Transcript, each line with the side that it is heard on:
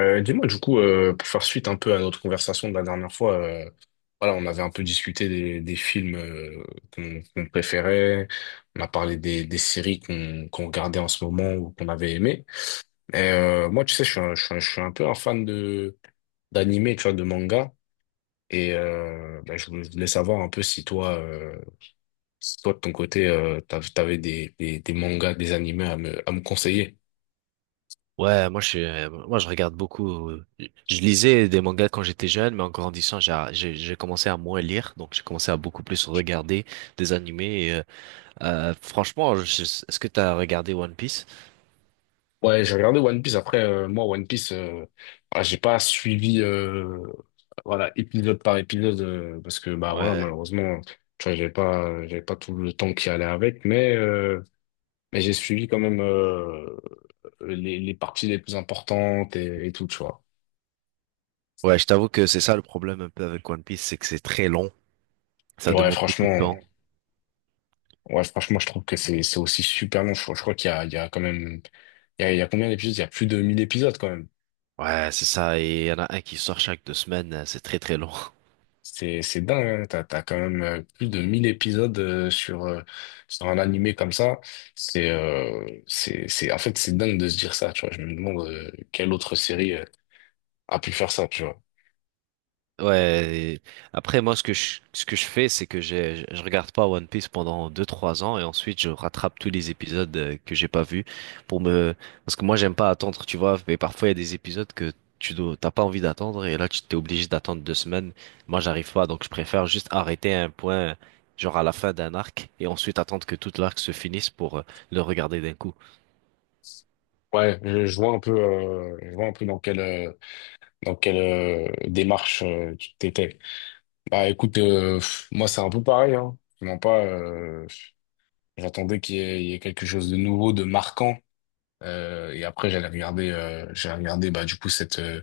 left: Dis-moi, du coup, pour faire suite un peu à notre conversation de la dernière fois, voilà, on avait un peu discuté des films qu'on préférait, on a parlé des séries qu'on regardait en ce moment ou qu'on avait aimé. Et moi, tu sais, je suis un peu un fan de d'animé, tu vois, de manga. Et bah, je voulais savoir un peu si toi, si toi de ton côté, t'avais des mangas, des animés à me conseiller.
right: Ouais, moi je suis, moi je regarde beaucoup. Je lisais des mangas quand j'étais jeune, mais en grandissant, j'ai commencé à moins lire, donc j'ai commencé à beaucoup plus regarder des animés. Franchement, est-ce que t'as regardé One Piece?
left: Ouais, j'ai regardé One Piece. Après, moi, One Piece, ah, j'ai pas suivi, voilà, épisode par épisode, parce que, bah, voilà,
right: Ouais,
left: malheureusement, tu vois, j'avais pas tout le temps qui allait avec, mais j'ai suivi quand même, les parties les plus importantes et tout, tu vois.
right: ouais, je t'avoue que c'est ça le problème un peu avec One Piece, c'est que c'est très long, ça
left: Ouais,
right: demande beaucoup de
left: franchement,
right: temps.
left: ouais, franchement, je trouve que c'est aussi super long. Je crois il y a quand même, il y a combien d'épisodes? Il y a plus de 1000 épisodes quand même.
right: Ouais, c'est ça, et il y en a un qui sort chaque deux semaines, c'est très très long.
left: C'est dingue, hein. T'as quand même plus de 1000 épisodes sur, sur un animé comme ça. C'est, en fait, c'est dingue de se dire ça, tu vois. Je me demande quelle autre série a pu faire ça, tu vois.
right: Ouais, et après moi ce que je fais c'est que je regarde pas One Piece pendant deux trois ans et ensuite je rattrape tous les épisodes que j'ai pas vus pour me parce que moi j'aime pas attendre, tu vois, mais parfois il y a des épisodes que tu dois t'as pas envie d'attendre et là tu t'es obligé d'attendre deux semaines. Moi j'arrive pas donc je préfère juste arrêter à un point genre à la fin d'un arc et ensuite attendre que tout l'arc se finisse pour le regarder d'un coup.
left: Ouais, je vois un peu, je vois un peu dans quelle démarche tu t'étais. Bah écoute, pff, moi c'est un peu pareil, hein. Vraiment pas, j'attendais qu'il y ait, il y ait quelque chose de nouveau, de marquant. Et après j'allais regarder bah du coup cette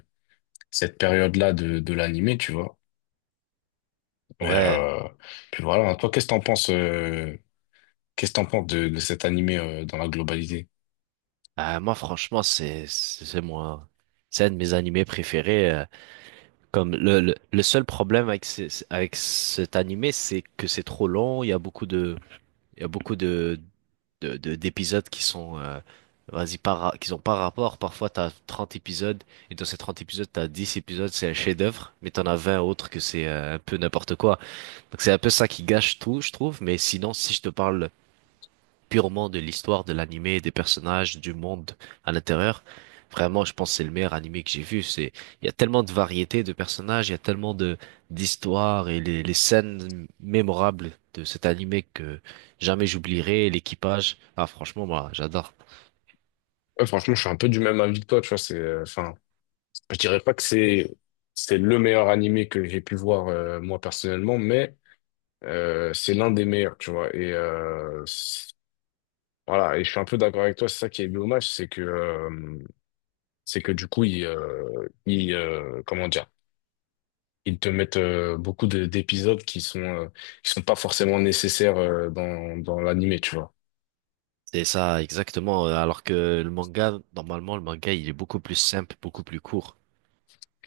left: cette période-là de l'animé, tu vois. Et,
right: Ouais,
left: euh, puis voilà, toi, qu'est-ce que t'en penses de cet animé, dans la globalité?
right: moi franchement c'est moi c'est un de mes animés préférés. Comme le seul problème avec, avec cet animé, c'est que c'est trop long. Il y a beaucoup de, il y a beaucoup de- d'épisodes qui sont, vas-y, pas, ra- qui ont pas rapport. Parfois, t'as 30 épisodes, et dans ces 30 épisodes, t'as 10 épisodes, c'est un chef-d'œuvre, mais t'en as 20 autres que c'est un peu n'importe quoi. Donc, c'est un peu ça qui gâche tout, je trouve. Mais sinon, si je te parle purement de l'histoire de l'animé, des personnages, du monde à l'intérieur. Vraiment, je pense que c'est le meilleur animé que j'ai vu. C'est, il y a tellement de variétés de personnages, il y a tellement de d'histoires et les scènes mémorables de cet animé que jamais j'oublierai. L'équipage, ah franchement, moi, j'adore.
left: Ouais, franchement, je suis un peu du même avis que toi, tu vois, enfin, je dirais pas que c'est le meilleur animé que j'ai pu voir, moi, personnellement, mais c'est l'un des meilleurs, tu vois. Et voilà, et je suis un peu d'accord avec toi, c'est ça qui est dommage, c'est que du coup, ils, ils comment dire, ils te mettent d'épisodes qui sont pas forcément nécessaires dans l'animé, tu vois.
right: C'est ça, exactement. Alors que le manga, normalement, le manga, il est beaucoup plus simple, beaucoup plus court.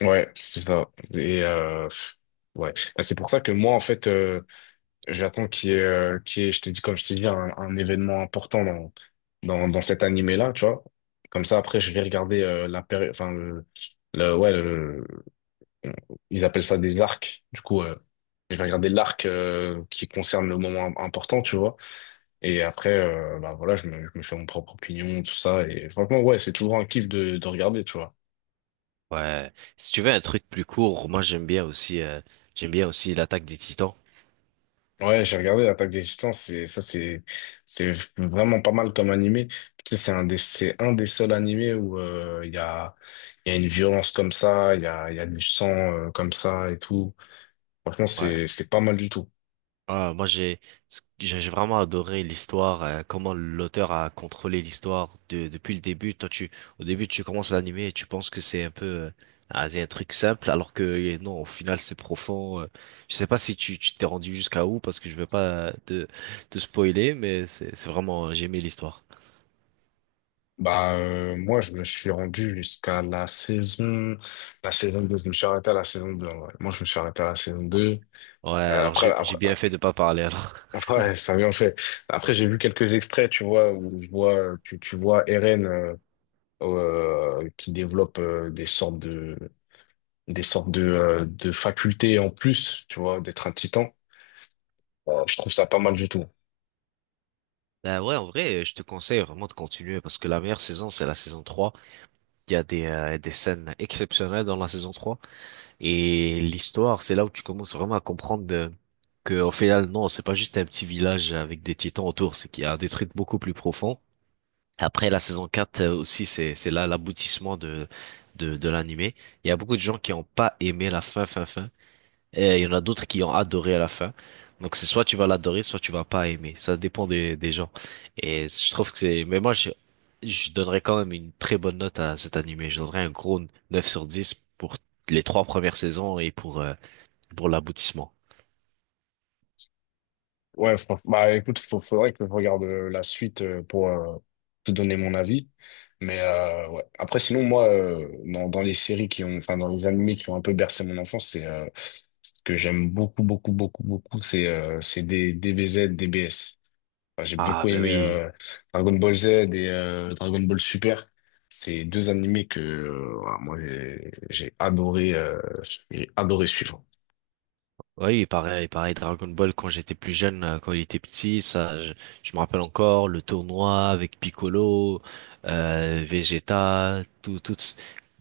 left: Ouais, c'est ça. Et ouais, bah, c'est pour ça que moi, en fait, j'attends qu'il y ait, comme je t'ai dit, un événement important dans cet animé-là, tu vois. Comme ça, après, je vais regarder enfin, ouais, ils appellent ça des arcs. Du coup, je vais regarder l'arc qui concerne le moment important, tu vois. Et après, bah voilà, je me fais mon propre opinion, tout ça. Et franchement, ouais, c'est toujours un kiff de regarder, tu vois.
right: Ouais. Si tu veux un truc plus court, moi j'aime bien aussi l'attaque des Titans.
left: Ouais, j'ai regardé l'Attaque des Titans, c'est ça c'est vraiment pas mal comme animé. Tu sais, c'est un des seuls animés où il y a une violence comme ça, il y a du sang comme ça et tout. Franchement,
right: Ouais.
left: c'est pas mal du tout.
right: Ah, moi, j'ai vraiment adoré l'histoire, comment l'auteur a contrôlé l'histoire de, depuis le début. Toi, au début, tu commences l'anime et tu penses que c'est un peu, ah, c'est un truc simple, alors que non, au final, c'est profond. Je sais pas si tu t'es rendu jusqu'à où, parce que je vais pas te spoiler, mais c'est vraiment, j'ai aimé l'histoire.
left: Bah moi je me suis rendu jusqu'à la saison 2. Je me suis arrêté à la saison 2, en vrai. Moi je me suis arrêté à la saison 2.
right: Ouais,
left: Euh,
right: alors
left: après
right: j'ai
left: après
right: bien fait de pas parler alors.
left: après ça vient en fait. Après j'ai vu quelques extraits, tu vois, où je vois tu vois Eren qui développe des sortes de facultés en plus, tu vois, d'être un titan. Je trouve ça pas mal du tout.
right: Bah ouais, en vrai, je te conseille vraiment de continuer parce que la meilleure saison, c'est la saison trois. Il y a des scènes exceptionnelles dans la saison trois. Et l'histoire, c'est là où tu commences vraiment à comprendre que, au final, non, c'est pas juste un petit village avec des titans autour, c'est qu'il y a des trucs beaucoup plus profonds. Après, la saison 4 aussi, c'est là l'aboutissement de l'animé. Il y a beaucoup de gens qui n'ont pas aimé la fin. Et il y en a d'autres qui ont adoré à la fin. Donc c'est soit tu vas l'adorer, soit tu vas pas aimer. Ça dépend des gens. Et je trouve que c'est... Mais moi, je donnerais quand même une très bonne note à cet animé. Je donnerais un gros 9 sur 10 pour les trois premières saisons et pour l'aboutissement.
left: Ouais, bah écoute, faudrait que je regarde la suite pour te donner mon avis. Mais ouais. Après, sinon, moi, dans les séries qui ont, enfin, dans les animés qui ont un peu bercé mon enfance, c'est ce que j'aime beaucoup, beaucoup, beaucoup, beaucoup, c'est des DBZ, DBS. Enfin, j'ai
right: Ah
left: beaucoup
right: ben
left: aimé
right: oui.
left: Dragon Ball Z et Dragon Ball Super. C'est deux animés que voilà, moi j'ai adoré suivre.
right: Oui, pareil, pareil, Dragon Ball, quand j'étais plus jeune, quand il était petit, ça, je me rappelle encore le tournoi avec Piccolo, Vegeta, tout, tout,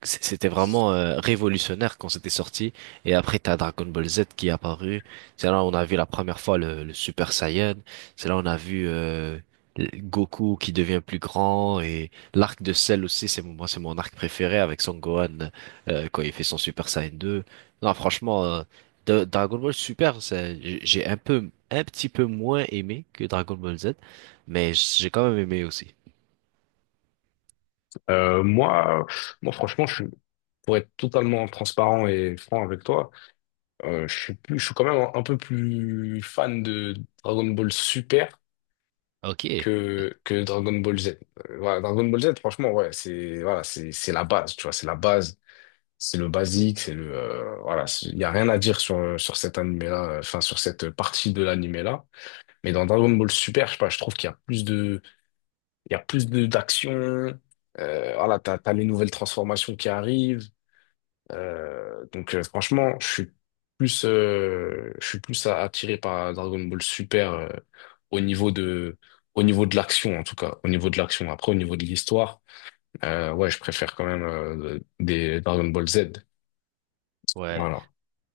right: c'était vraiment révolutionnaire quand c'était sorti. Et après, t'as Dragon Ball Z qui est apparu. C'est là où on a vu la première fois le Super Saiyan. C'est là où on a vu Goku qui devient plus grand et l'arc de Cell aussi, moi, c'est mon arc préféré avec Son Gohan quand il fait son Super Saiyan 2. Non, franchement. Dragon Ball Super, c'est- j'ai un peu, un petit peu moins aimé que Dragon Ball Z, mais j'ai quand même aimé aussi.
left: Moi moi franchement je suis, pour être totalement transparent et franc avec toi, je suis plus, je suis quand même un peu plus fan de Dragon Ball Super
right: Ok,
left: que Dragon Ball Z. Voilà, Dragon Ball Z franchement ouais, c'est c'est la base, tu vois, c'est la base. C'est le basique, c'est le voilà, il y a rien à dire sur cet animé-là, enfin sur cette partie de l'animé-là. Mais dans Dragon Ball Super, je sais pas, je trouve qu'il y a plus de, d'action. Voilà, t'as les nouvelles transformations qui arrivent. Donc franchement, je suis plus attiré par Dragon Ball Super au niveau de au niveau de l'action en tout cas, au niveau de l'action. Après au niveau de l'histoire, ouais, je préfère quand même des Dragon Ball Z.
right: ouais.
left: Voilà.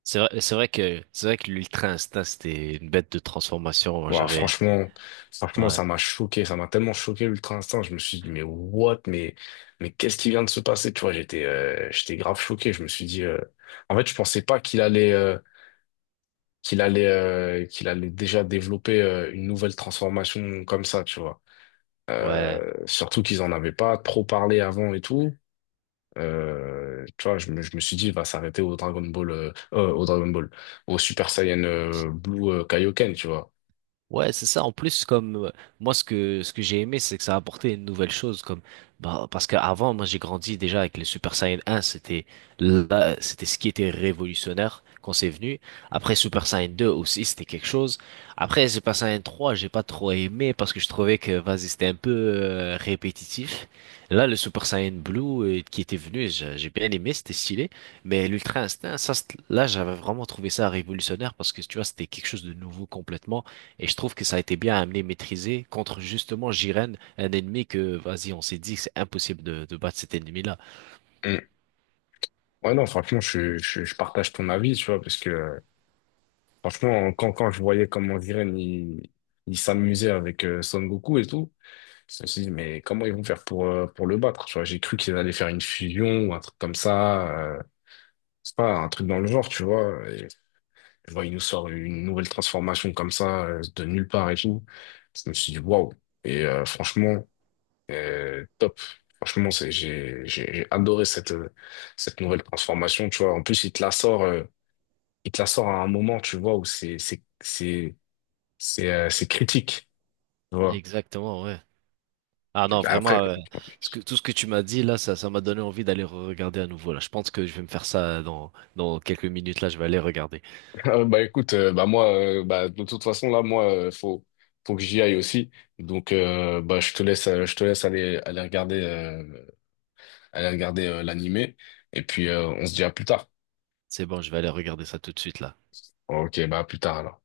right: C'est vrai, c'est vrai que l'Ultra Instinct c'était une bête de transformation.
left: Ouah,
right: J'avais,
left: franchement, franchement,
right: ouais,
left: ça m'a choqué, ça m'a tellement choqué l'Ultra Instinct. Je me suis dit, mais what, mais qu'est-ce qui vient de se passer? Tu vois, j'étais grave choqué. Je me suis dit, en fait, je pensais pas qu'il allait déjà développer une nouvelle transformation comme ça, tu vois.
right: ouais.
left: Surtout qu'ils en avaient pas trop parlé avant et tout. Tu vois, je me suis dit, il va s'arrêter au au Dragon Ball, au Super Saiyan Blue Kaioken, tu vois.
right: Ouais, c'est ça. En plus, comme moi, ce que j'ai aimé, c'est que ça a apporté une nouvelle chose, comme bah, parce qu'avant, moi, j'ai grandi déjà avec les Super Saiyan 1, c'était là, c'était ce qui était révolutionnaire quand c'est venu. Après, Super Saiyan 2 aussi, c'était quelque chose. Après, Super Saiyan 3, j'ai pas trop aimé parce que je trouvais que vas-y, c'était un peu répétitif. Là, le Super Saiyan Blue qui était venu, j'ai bien aimé, c'était stylé. Mais l'Ultra Instinct, ça, là, j'avais vraiment trouvé ça révolutionnaire parce que tu vois, c'était quelque chose de nouveau complètement. Et je trouve que ça a été bien amené, maîtrisé contre justement Jiren, un ennemi que, vas-y, on s'est dit que c'est impossible de battre cet ennemi-là.
left: Mm. Ouais, non, franchement, je partage ton avis, tu vois, parce que franchement, quand je voyais comment Jiren, il s'amusait avec Son Goku et tout, je me suis dit, mais comment ils vont faire pour le battre, tu vois, j'ai cru qu'ils allaient faire une fusion ou un truc comme ça, c'est pas, un truc dans le genre, tu vois, et je vois, il nous sort une nouvelle transformation comme ça, de nulle part et tout, je me suis dit, waouh, et franchement, top. Franchement, c'est, j'ai adoré cette, cette nouvelle transformation, tu vois. En plus, il te la sort à un moment, tu vois, où c'est critique, tu vois.
right: Exactement, ouais. Ah non,
left: Bah, après,
right: vraiment, ce que, tout ce que tu m'as dit là, ça m'a donné envie d'aller regarder à nouveau là. Je pense que je vais me faire ça dans, dans quelques minutes là, je vais aller regarder.
left: bah écoute, bah moi, bah de toute façon là, moi, faut que j'y aille aussi. Donc bah je te laisse aller regarder l'animé et puis on se dit à plus tard.
right: C'est bon, je vais aller regarder ça tout de suite là.
left: Ok, bah à plus tard alors.